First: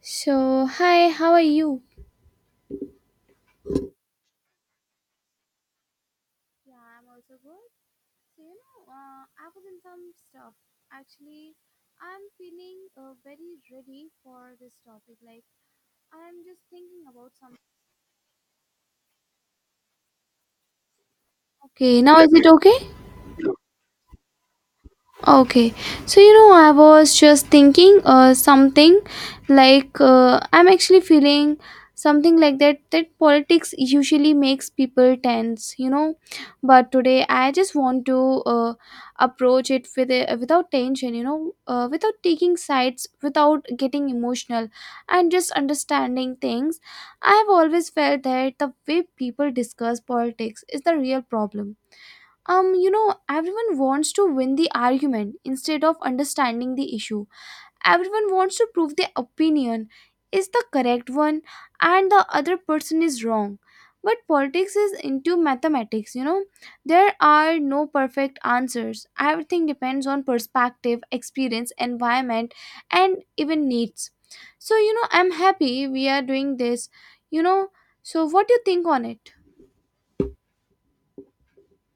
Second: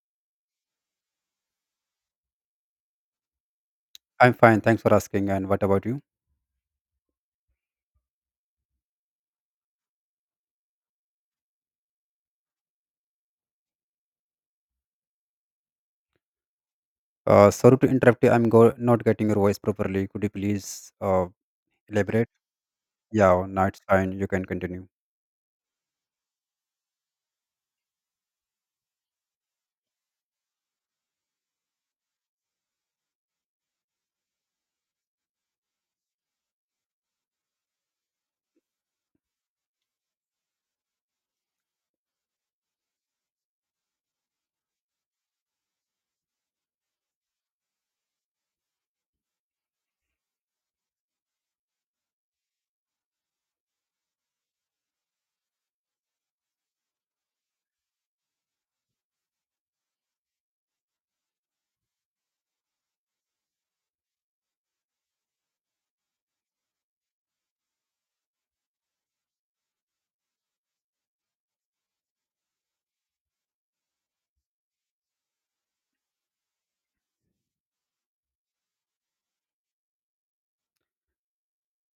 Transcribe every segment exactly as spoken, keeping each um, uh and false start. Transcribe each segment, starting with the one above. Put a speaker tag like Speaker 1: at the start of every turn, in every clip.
Speaker 1: So, hi, how are you?
Speaker 2: I'm fine. Thanks for asking. And what about you?
Speaker 1: Yeah, I'm also good. So, you know, uh, I was in some stuff. Actually, I'm feeling uh, very ready for this topic. Like, I'm just thinking about
Speaker 2: Uh,
Speaker 1: something.
Speaker 2: sorry to interrupt you. I'm go- not getting your voice properly. Could you please uh,
Speaker 1: Okay, now
Speaker 2: elaborate?
Speaker 1: is it okay?
Speaker 2: Yeah, no, it's fine. You can continue.
Speaker 1: Okay, so you know, I was just thinking uh, something like uh, I'm actually feeling something like that that politics usually makes people tense, you know, but today I just want to uh, approach it with a, without tension, you know, uh, without taking sides, without getting emotional, and just understanding things. I've always felt that the way people discuss politics is the real problem. Um, you know, everyone wants to win the argument instead of understanding the issue. Everyone wants to prove their opinion is the correct one and the other person is wrong. But politics is into mathematics, you know. There are no perfect answers. Everything depends on perspective, experience, environment, and even needs. So, you know, I'm happy we are doing this, you know. So, what do you think on it?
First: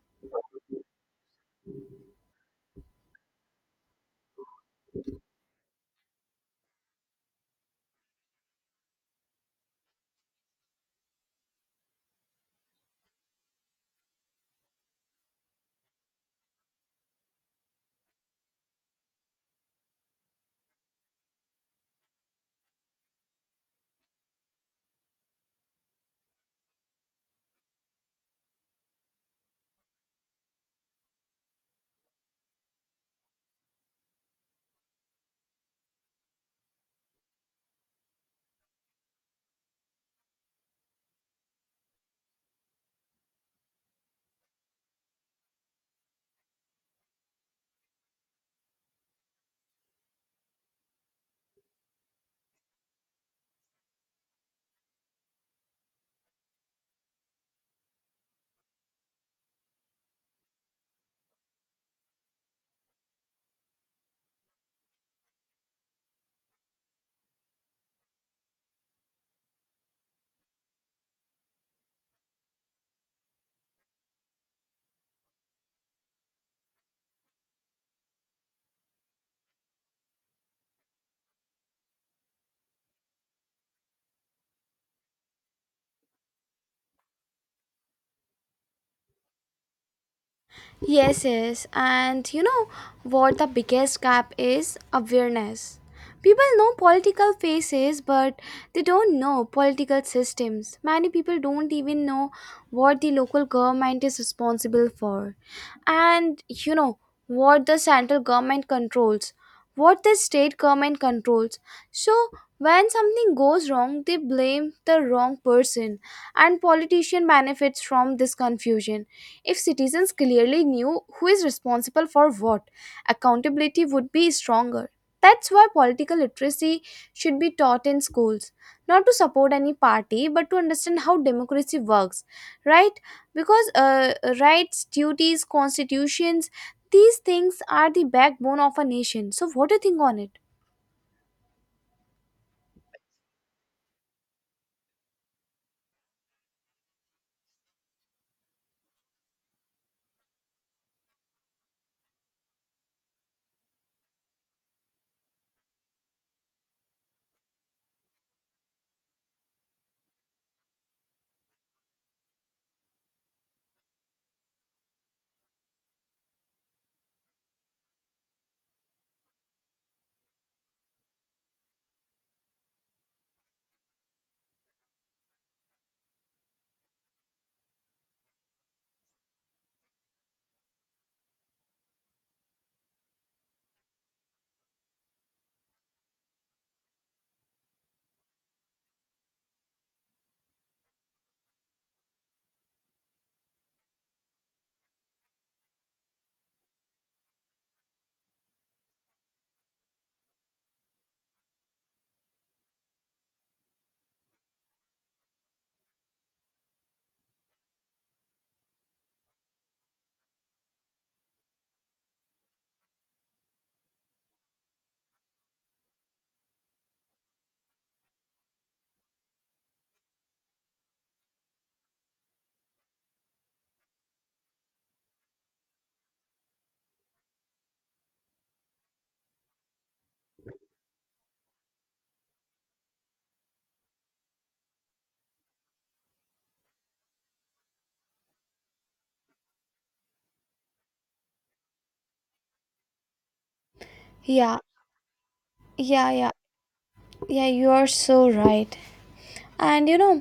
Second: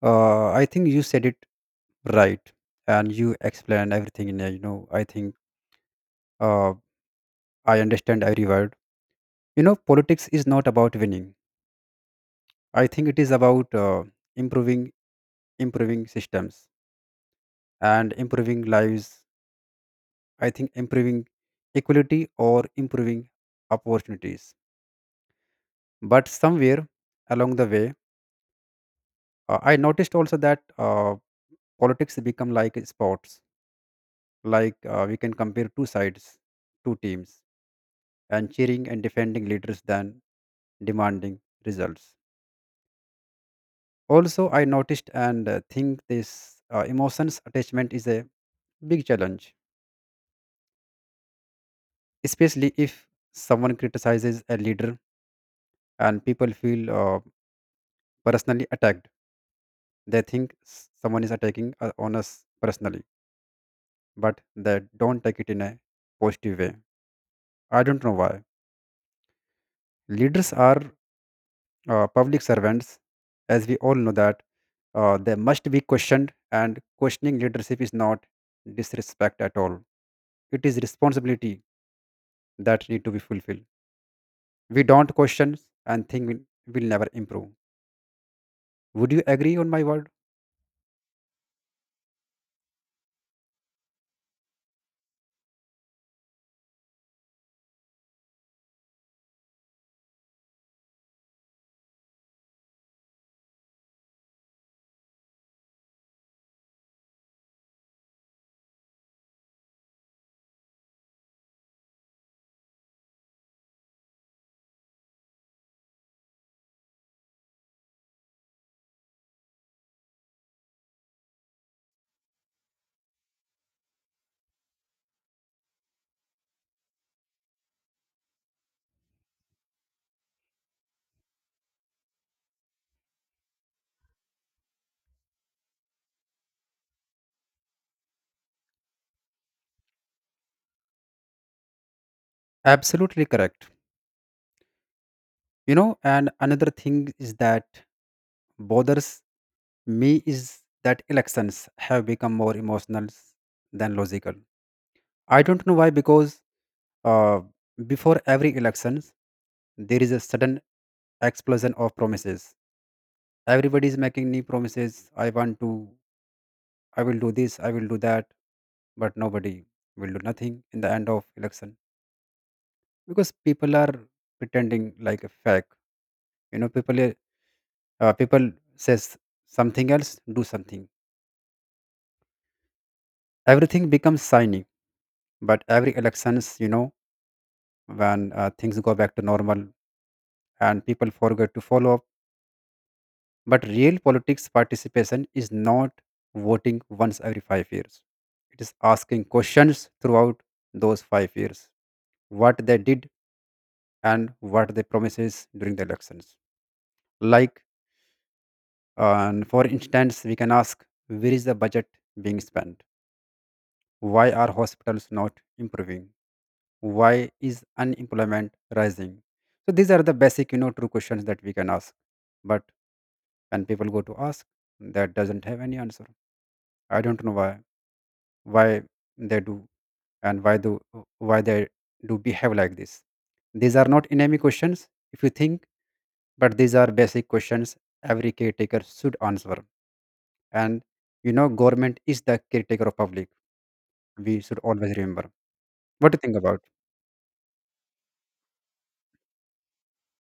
Speaker 2: Uh, I think you said it right, and you explained everything in there. You know, I think uh, I understand every word. You know, politics is not about winning. I think it is about uh, improving, improving systems and improving lives. I think improving equality or improving opportunities. But somewhere along the way, uh, I noticed also that uh, politics become like sports. Like uh, we can compare two sides, two teams, and cheering and defending leaders than demanding results. Also, I noticed and uh, think this uh, emotions attachment is a big challenge, especially if someone criticizes a leader and people feel uh, personally attacked. They think s- someone is attacking uh, on us personally, but they don't take it in a positive way. I don't know why. Leaders are uh, public servants, as we all know that uh, they must be questioned, and questioning leadership is not disrespect at all. It is responsibility that need to be fulfilled. We don't question and think we will never improve. Would you agree on my word?
Speaker 1: Yes, yes. And you know what the biggest gap is? Awareness. People know political faces, but they don't know political systems. Many people don't even know what the local government is responsible for. And you know what the central government controls, what the state government controls. So, when something goes wrong, they blame the wrong person, and politician benefits from this confusion if citizens clearly knew who is responsible for what, accountability would be stronger. That's why political literacy should be taught in schools, not to support any party, but to understand how democracy works, right? Because uh, rights, duties, constitutions, these things are the backbone of a nation. So, what do you think on it?
Speaker 2: Absolutely correct. You know, and another thing is that bothers me is that elections have become more emotional than logical. I don't know why, because uh, before every elections, there is a sudden explosion of promises. Everybody is making new promises. I want to, I will do this, I will do that, but nobody will do nothing in the end of election because people are pretending like a fake. You know, people uh, uh, people says something else, do something. Everything becomes shiny, but every elections, you know, when uh, things go back to normal and people forget to follow up. But real politics participation is not voting once every five years. It is asking questions throughout those five years, what they did and what they promises during the elections. Like, uh, for instance, we can ask, where is the budget being spent? Why are hospitals not improving? Why is unemployment rising? So these are the basic, you know, true questions that we can ask. But when people go to ask, that doesn't have any answer. I don't know why. Why they do and why do why they do behave like this. These are not enemy questions if you think, but these are basic questions every caretaker should answer. And you know, government is the caretaker of public. We should
Speaker 1: Yeah,
Speaker 2: always remember. What
Speaker 1: yeah,
Speaker 2: do you
Speaker 1: yeah,
Speaker 2: think about?
Speaker 1: yeah, you are so right. And you know,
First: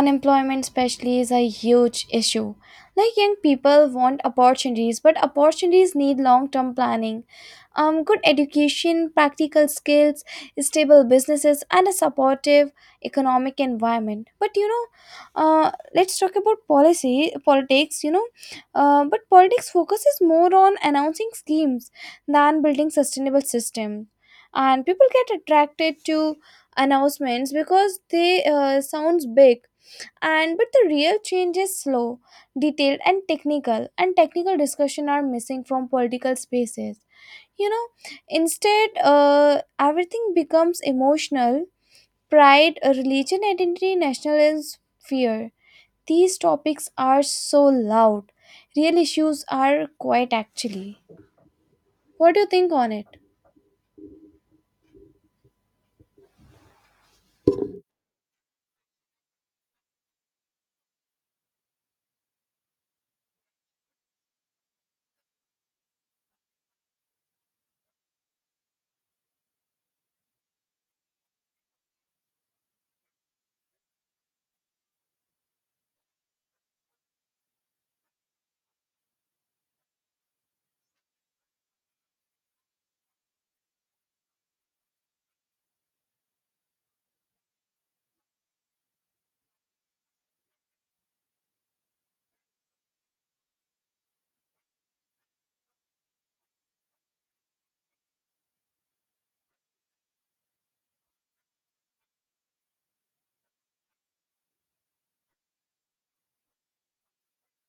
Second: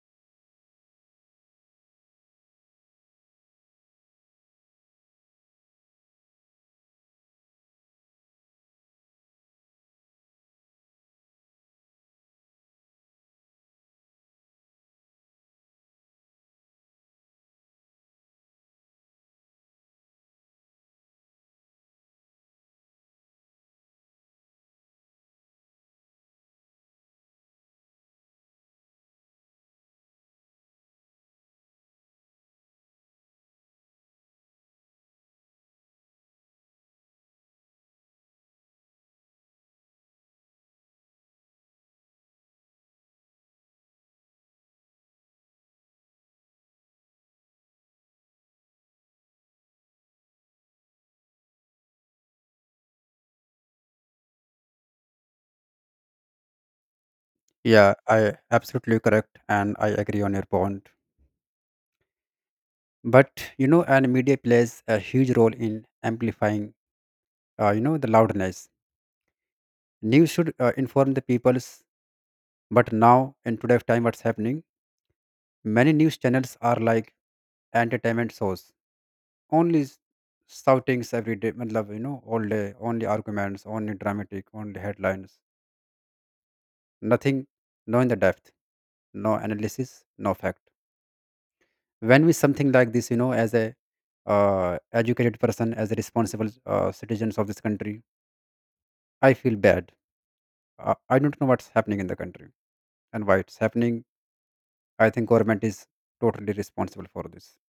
Speaker 1: unemployment especially is a huge issue, like young people want opportunities, but opportunities need long term planning, um, good education, practical skills, stable businesses, and a supportive economic environment. But you know uh, let's talk about policy politics, you know uh, but politics focuses more on announcing schemes than building sustainable system, and people get attracted to announcements because they uh, sounds big. And but the real change is slow, detailed, and technical and technical discussion are missing from political spaces, you know. Instead, uh, everything becomes emotional: pride, uh, religion, identity, nationalism, fear. These topics are so loud, real issues are quite actually. What do you think on it?
Speaker 2: Yeah, I absolutely correct and I agree on your point. But you know, and media plays a huge role in amplifying uh, you know, the loudness. News should uh, inform the peoples, but now in today's time what's happening. Many news channels are like entertainment shows, only s- shoutings every day, matlab, you know, all day, only arguments, only dramatic, only headlines, nothing, no in the depth, no analysis, no fact. When we something like this, you know, as a uh, educated person, as a responsible uh, citizens of this country, I feel bad. Uh, I don't know what's happening in the country and why it's happening. I think government is totally responsible for this.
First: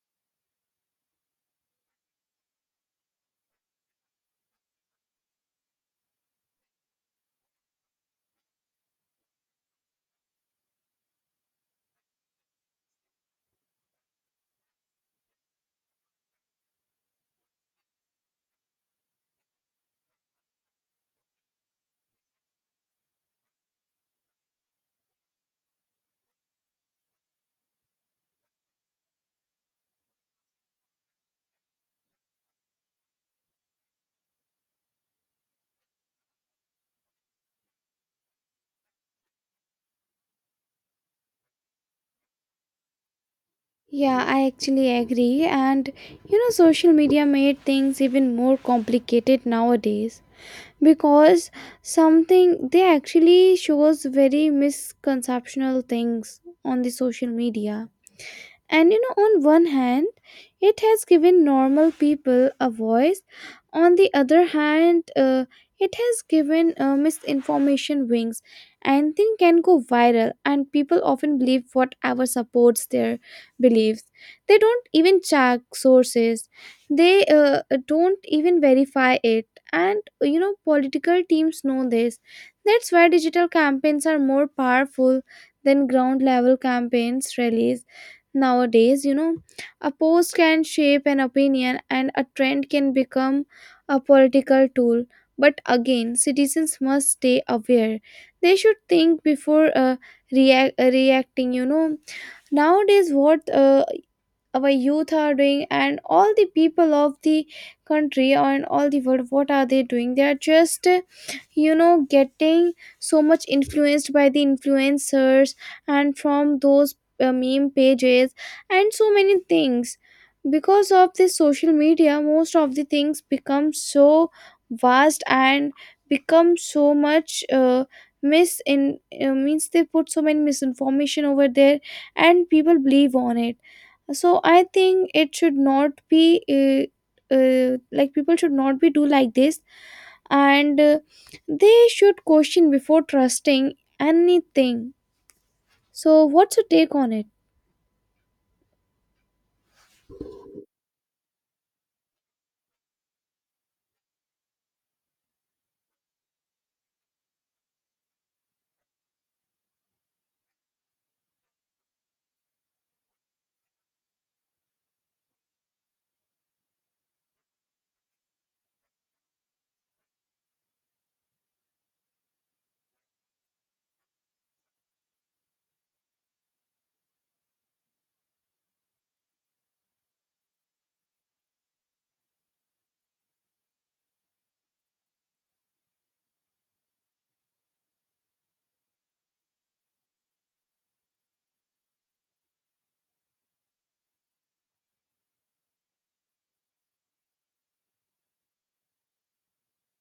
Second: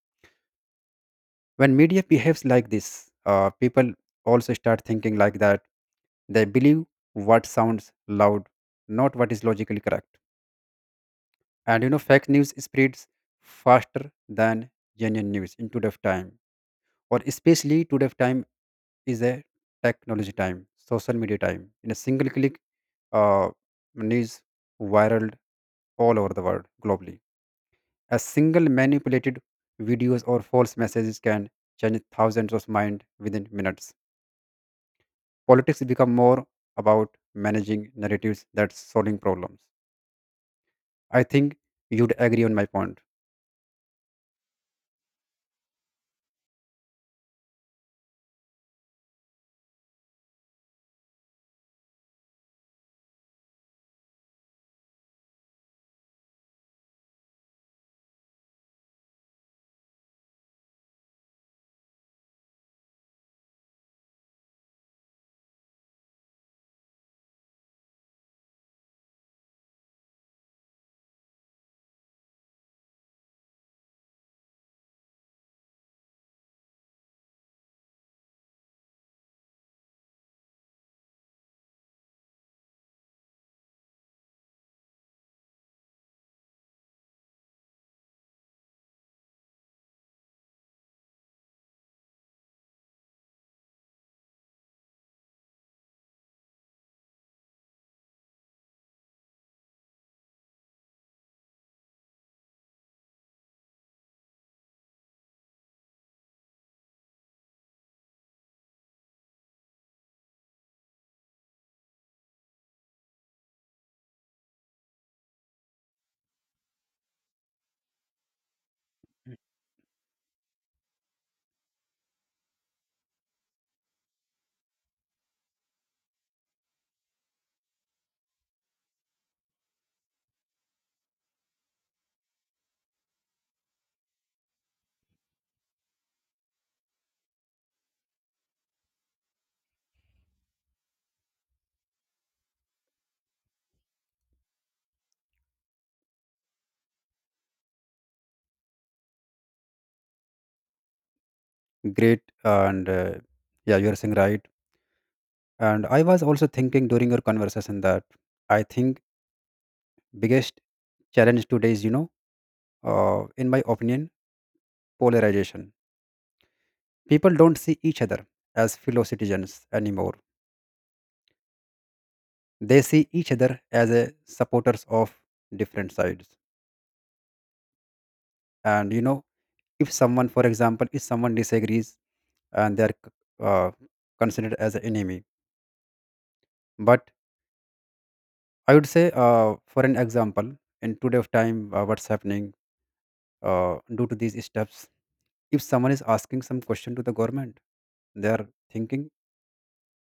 Speaker 2: When media behaves like this, uh, people also start thinking like that. They believe what sounds loud, not what is logically correct. And you know, fake news spreads faster than genuine news in today's time, or especially today's time is a technology time, social media time. In a single click, uh, news viral all over the world globally. A single manipulated videos or false messages can change thousands of mind within minutes. Politics become more about managing narratives than solving problems. I think you'd agree on my point.
Speaker 1: Yeah, I actually agree. And you know, social media made things even more complicated nowadays because something they actually shows very misconceptional things on the social media. And you know, on one hand, it has given normal people a voice. On the other hand, uh, it has given uh, misinformation wings. Anything can go viral, and people often believe whatever supports their beliefs. They don't even check sources, they uh, don't even verify it. And you know, political teams know this. That's why digital campaigns are more powerful than ground level campaigns, rallies. Nowadays, you know, a post can shape an opinion and a trend can become a political tool. But again, citizens must stay aware. They should think before uh, react, reacting, you know. Nowadays, what uh, our youth are doing, and all the people of the country and all the world, what are they doing? They are just uh, you know, getting so much influenced by the influencers, and from those uh, meme pages and so many things. Because of this social media, most of the things become so vast and become so much uh, mis in uh, means they put so many misinformation over there and people believe on it. So I think it should not be uh, uh, like, people should not be do like this. And uh, they should question before trusting anything. So what's your take on it?
Speaker 2: Great, and uh, Yeah, you're saying right. And I was also thinking during your conversation that I think biggest challenge today is, you know, uh, in my opinion, polarization. People don't see each other as fellow citizens anymore. They see each other as a supporters of different sides. And you know, if someone, for example, if someone disagrees and they are c- uh, considered as an enemy. But I would say, uh, for an example, in today's time, uh, what's happening uh, due to these steps? If someone is asking some question to the government, they are thinking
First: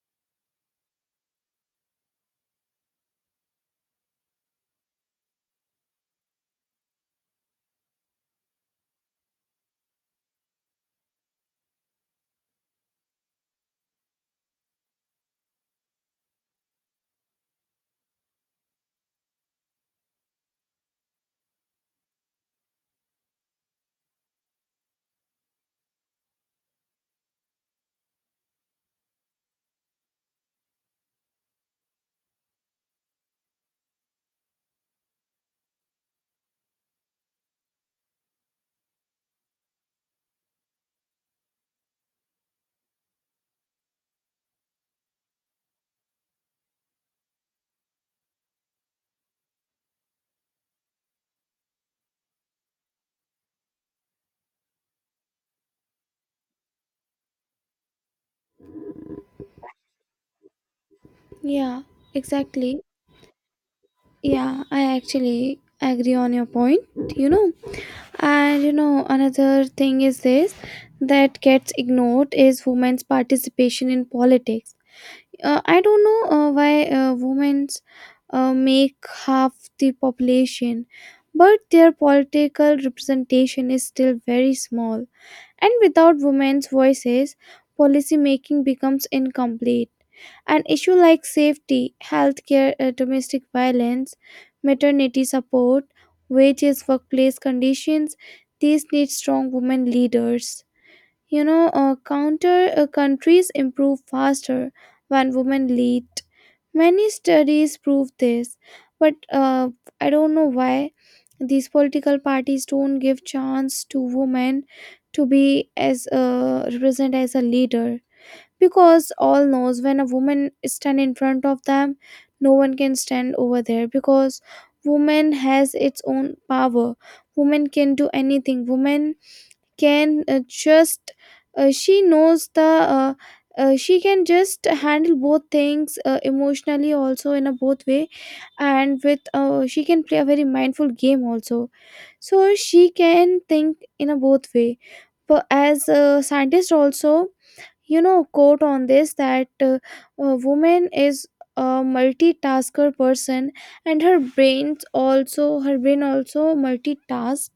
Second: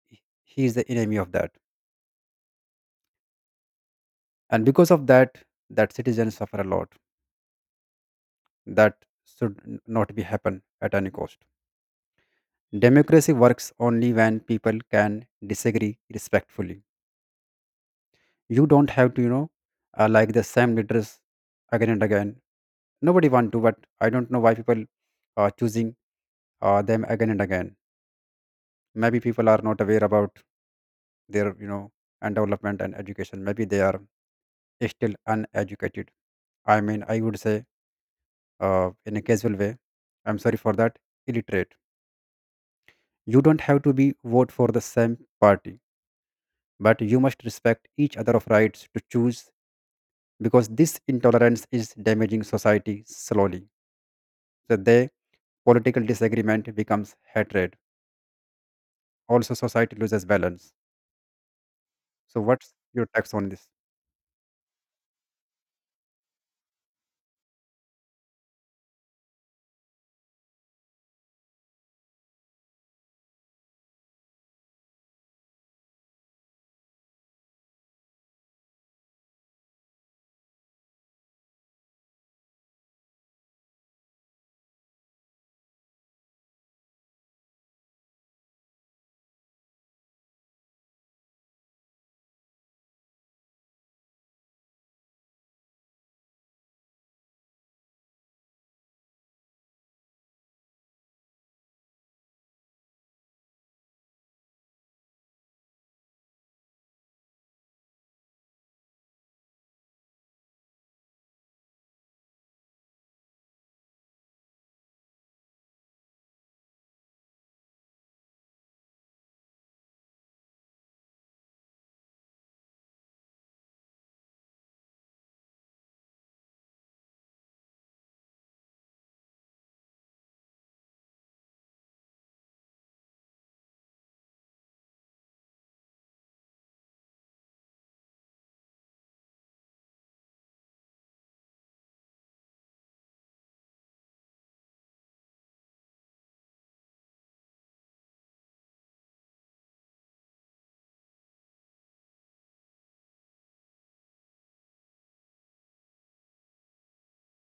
Speaker 2: he he is the enemy of that, and because of that, that citizens suffer a lot. That should n- not be happen at any cost. Democracy works only when people can disagree respectfully. You don't have to, you know, uh, like the same leaders again and again. Nobody want to, but I don't know why people are choosing uh, them again and again. Maybe people are not aware about their, you know, and development and education. Maybe they are still uneducated. I mean, I would say uh, in a casual way. I'm sorry for that. Illiterate. You don't have to be vote for the same party, but you must respect each other of rights to choose, because this intolerance is damaging society slowly. So the political disagreement becomes hatred. Also, society loses balance.
Speaker 1: Yeah,
Speaker 2: So, what's
Speaker 1: exactly.
Speaker 2: your text on this?
Speaker 1: Yeah, I actually agree on your point, you know. And you know, another thing is this that gets ignored is women's participation in politics. uh, I don't know uh, why uh, women uh, make half the population, but their political representation is still very small, and without women's voices, policy making becomes incomplete. An issue like safety, healthcare, uh, domestic violence, maternity support, wages, workplace conditions, these need strong women leaders. You know, uh, counter uh, countries improve faster when women lead. Many studies prove this, but uh, I don't know why these political parties don't give chance to women to be as uh, represent as a leader, because all knows when a woman stand in front of them, no one can stand over there because woman has its own power. Woman can do anything. Woman can uh, just uh, she knows the uh, uh, she can just handle both things, uh, emotionally also, in a both way. And with uh, she can play a very mindful game also, so she can think in a both way. But as a scientist also, you know, quote on this that uh, a woman is a multitasker person, and her brains also her brain also multitask,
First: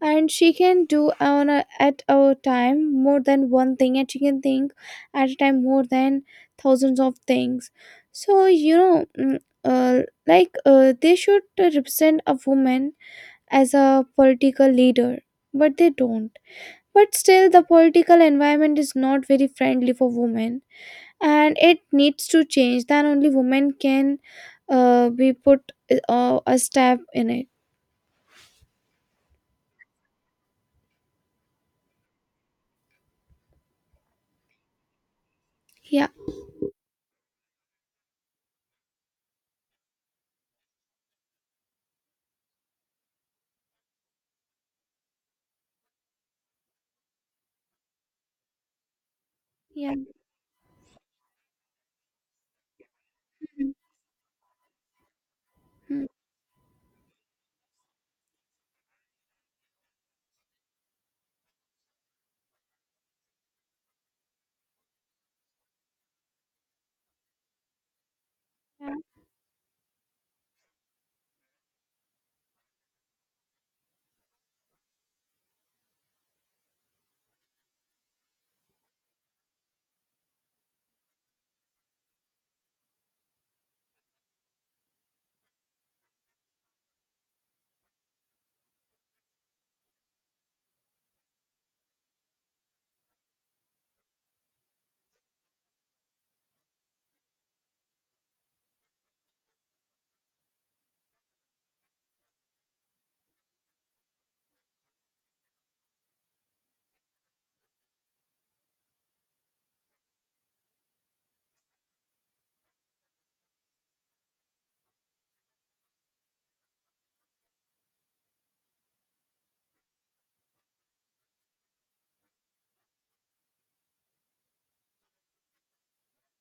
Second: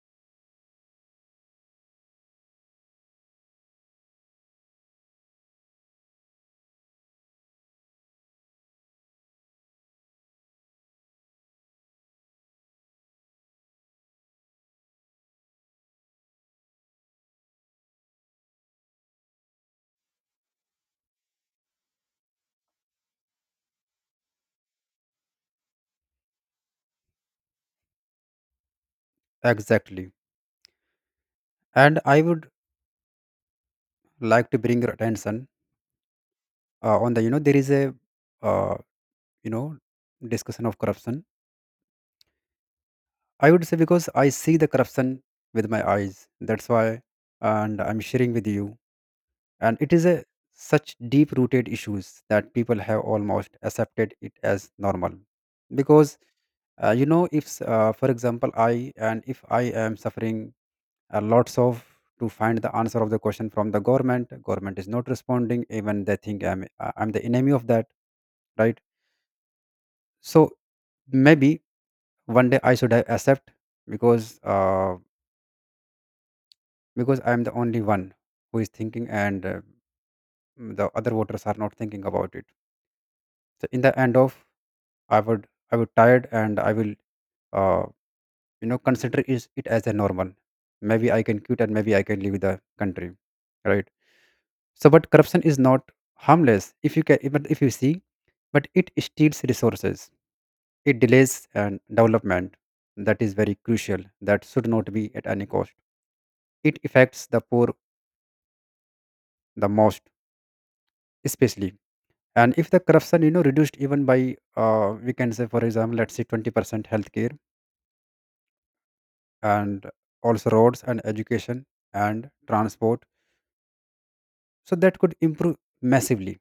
Speaker 1: and she can do on a, at a time more than one thing, and she can think at a time more than thousands of things. So you know, mm, uh, like uh, they should represent a woman as a political leader, but they don't. But still the political environment is not very friendly for women, and it needs to change. Then only women can uh, be put uh, a step in it.
Speaker 2: Exactly. And I would like to bring your attention
Speaker 1: Yeah,
Speaker 2: uh, on the, you know, there is a, uh, you know, discussion of corruption. I would say because I see the corruption with my eyes. That's why, and I'm sharing with you. And it
Speaker 1: yeah.
Speaker 2: is a such deep-rooted issues that people have almost accepted it as normal.
Speaker 1: Mhm.
Speaker 2: Because, uh, you know, if, s- uh, for example, I and if I am suffering uh, lots of to find the answer of the question from the government. Government is not responding, even they think i'm uh, I'm the enemy of that, right? So maybe one day I should accept, because uh, because I'm the only one who is thinking and uh, the other voters are not thinking about it. So in the end of, i would I would tired and I will, uh, you know, consider is it as a normal. Maybe I can quit and maybe I can leave the country, right? So, but corruption is not harmless if you can, but if you see, but it steals resources, it delays and development. That is very crucial. That should not be at any cost. It affects the poor the most, especially. And if the corruption, you know, reduced even by, uh, we can say, for example, let's say twenty percent, healthcare and also roads and education and transport, so that could improve massively.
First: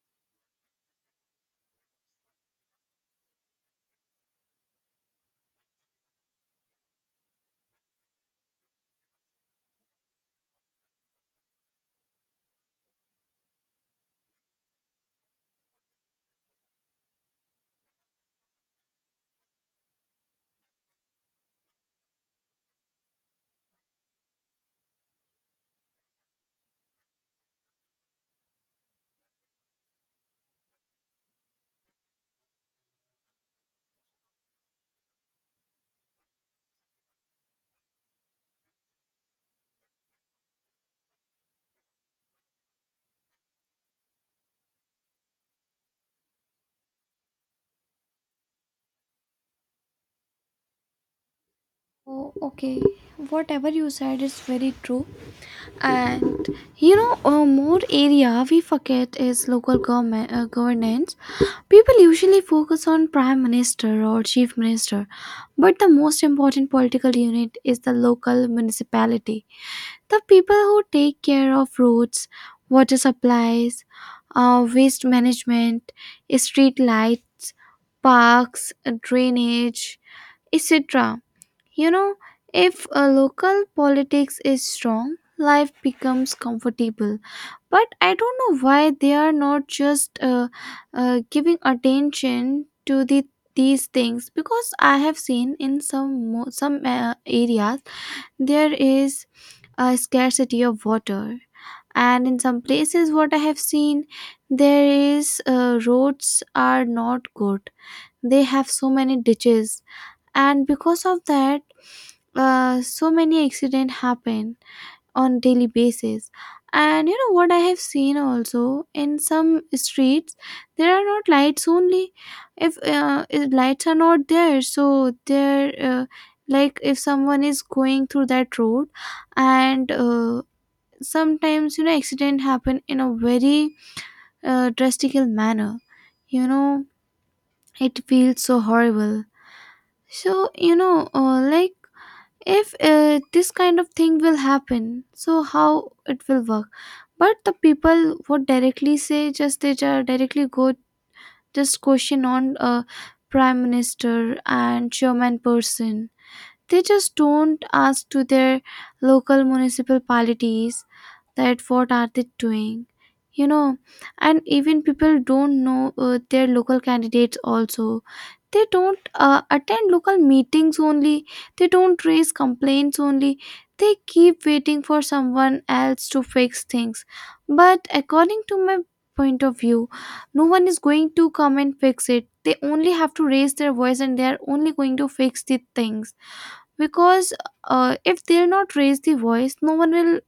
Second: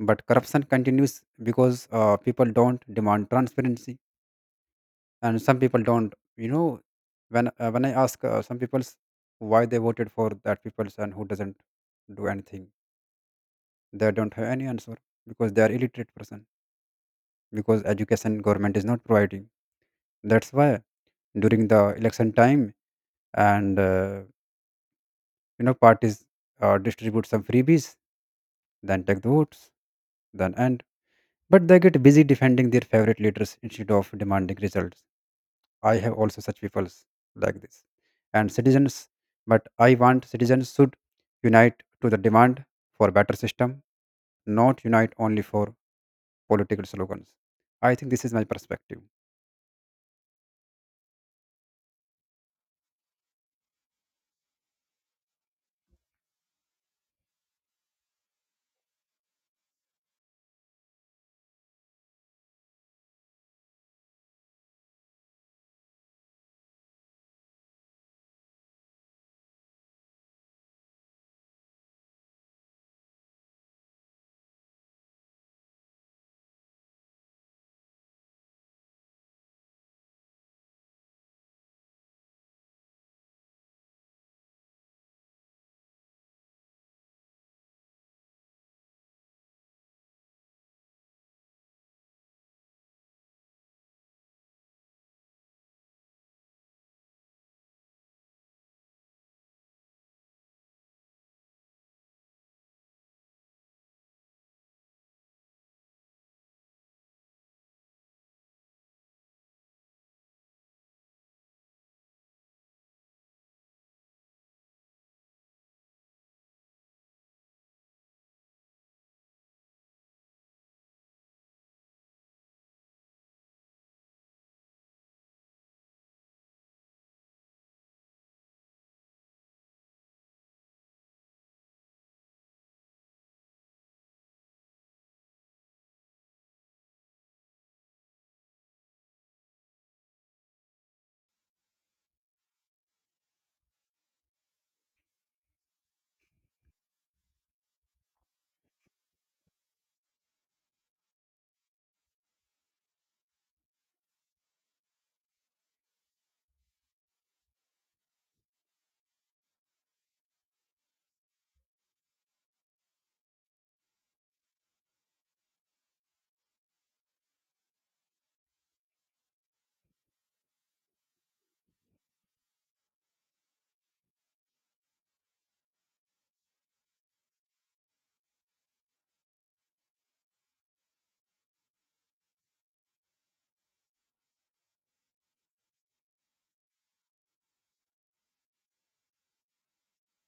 Speaker 2: But corruption continues because uh, people don't demand transparency, and some people don't, you know, when uh, when I ask uh, some people why they voted for that people and who doesn't do anything, they don't have any answer, because they are illiterate person, because education government is not providing. That's why during the election time and uh, you know, parties uh, distribute some freebies, then take the votes, then end. But they get busy defending their favorite leaders instead of demanding results. I have also such peoples like this. And citizens, but I want citizens should unite to the demand for better system, not unite only for political slogans. I think this is my perspective.
Speaker 1: Oh, okay. Whatever you said is very true. And you know, uh, more area we forget is local government uh, governance. People usually focus on prime minister or chief minister, but the most important political unit is the local municipality. The people who take care of roads, water supplies, uh, waste management, street lights, parks, drainage, etc. You know, if a local politics is strong, life becomes comfortable. But I don't know why they are not just uh, uh, giving attention to the these things, because I have seen in some mo- some uh, areas there is a scarcity of water, and in some places what I have seen, there is uh, roads are not good. They have so many ditches, and because of that, uh, so many accidents happen on daily basis. And you know what I have seen also, in some streets there are not lights only. If, uh, if lights are not there, so there uh, like if someone is going through that road and uh, sometimes you know accident happen in a very uh, drastic manner, you know. It feels so horrible. So you know, uh, like if uh, this kind of thing will happen, so how it will work? But the people would directly say, just they ju- directly go, just question on uh, prime minister and chairman person. They just don't ask to their local municipal polities that what are they doing, you know. And even people don't know uh, their local candidates also. They don't uh, attend local meetings only, they don't raise complaints only, they keep waiting for someone else to fix things. But according to my point of view, no one is going to come and fix it. They only have to raise their voice, and they are only going to fix the things, because uh, if they'll not raise the voice, no one will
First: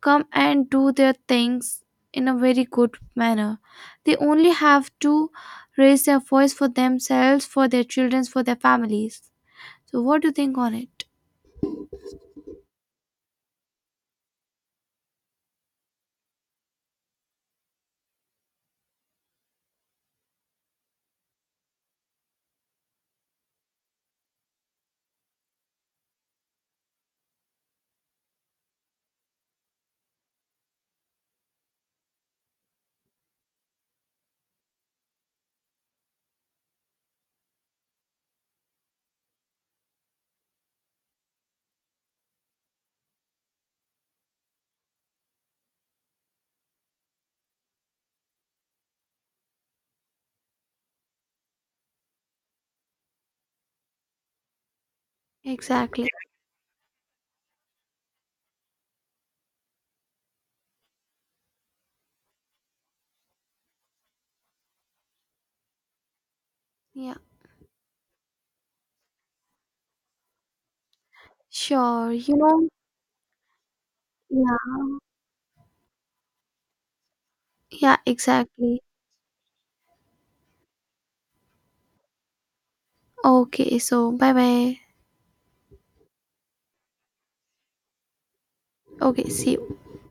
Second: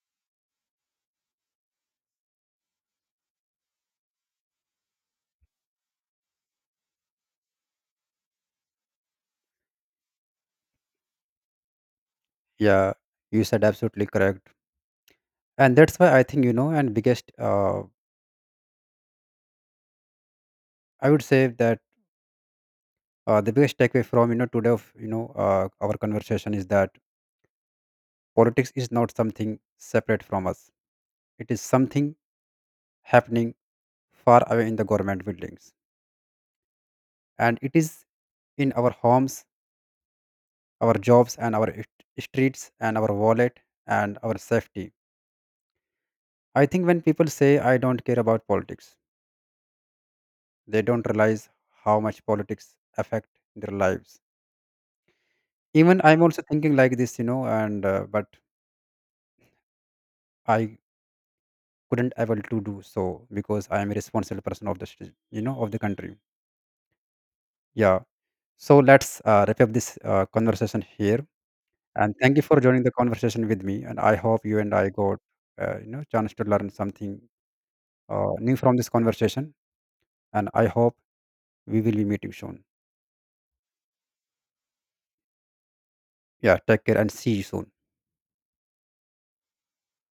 Speaker 1: come and do their things in a very good manner. They only have to raise their voice for themselves, for their children, for their families. So, what do you think on it?
Speaker 2: Yeah, you said absolutely correct. And that's why I think, you know, and biggest, uh, I would say that uh, the biggest takeaway from, you know, today of, you know, uh, our conversation is that politics is not something separate from us. It is something happening far away in the government buildings, and it is in our homes, our jobs, and our st- streets, and our wallet, and our safety. I think when people say, I don't care about politics, they don't realize how much politics affect their lives. Even
Speaker 1: Exactly.
Speaker 2: I'm also thinking like this, you know, and uh, but I couldn't able to do so because I am a responsible person of the, st- you know, of the country.
Speaker 1: Yeah.
Speaker 2: Yeah. So let's uh, wrap up this uh, conversation here.
Speaker 1: Sure.
Speaker 2: And thank
Speaker 1: You
Speaker 2: you for
Speaker 1: know,
Speaker 2: joining the conversation with me. And I hope you and
Speaker 1: yeah,
Speaker 2: I got, uh, you know, chance to learn something
Speaker 1: yeah,
Speaker 2: uh, new from
Speaker 1: exactly.
Speaker 2: this conversation. And I hope we will be meeting soon.
Speaker 1: Okay. So, bye bye.
Speaker 2: Yeah, take care and see you soon.
Speaker 1: Okay. See you.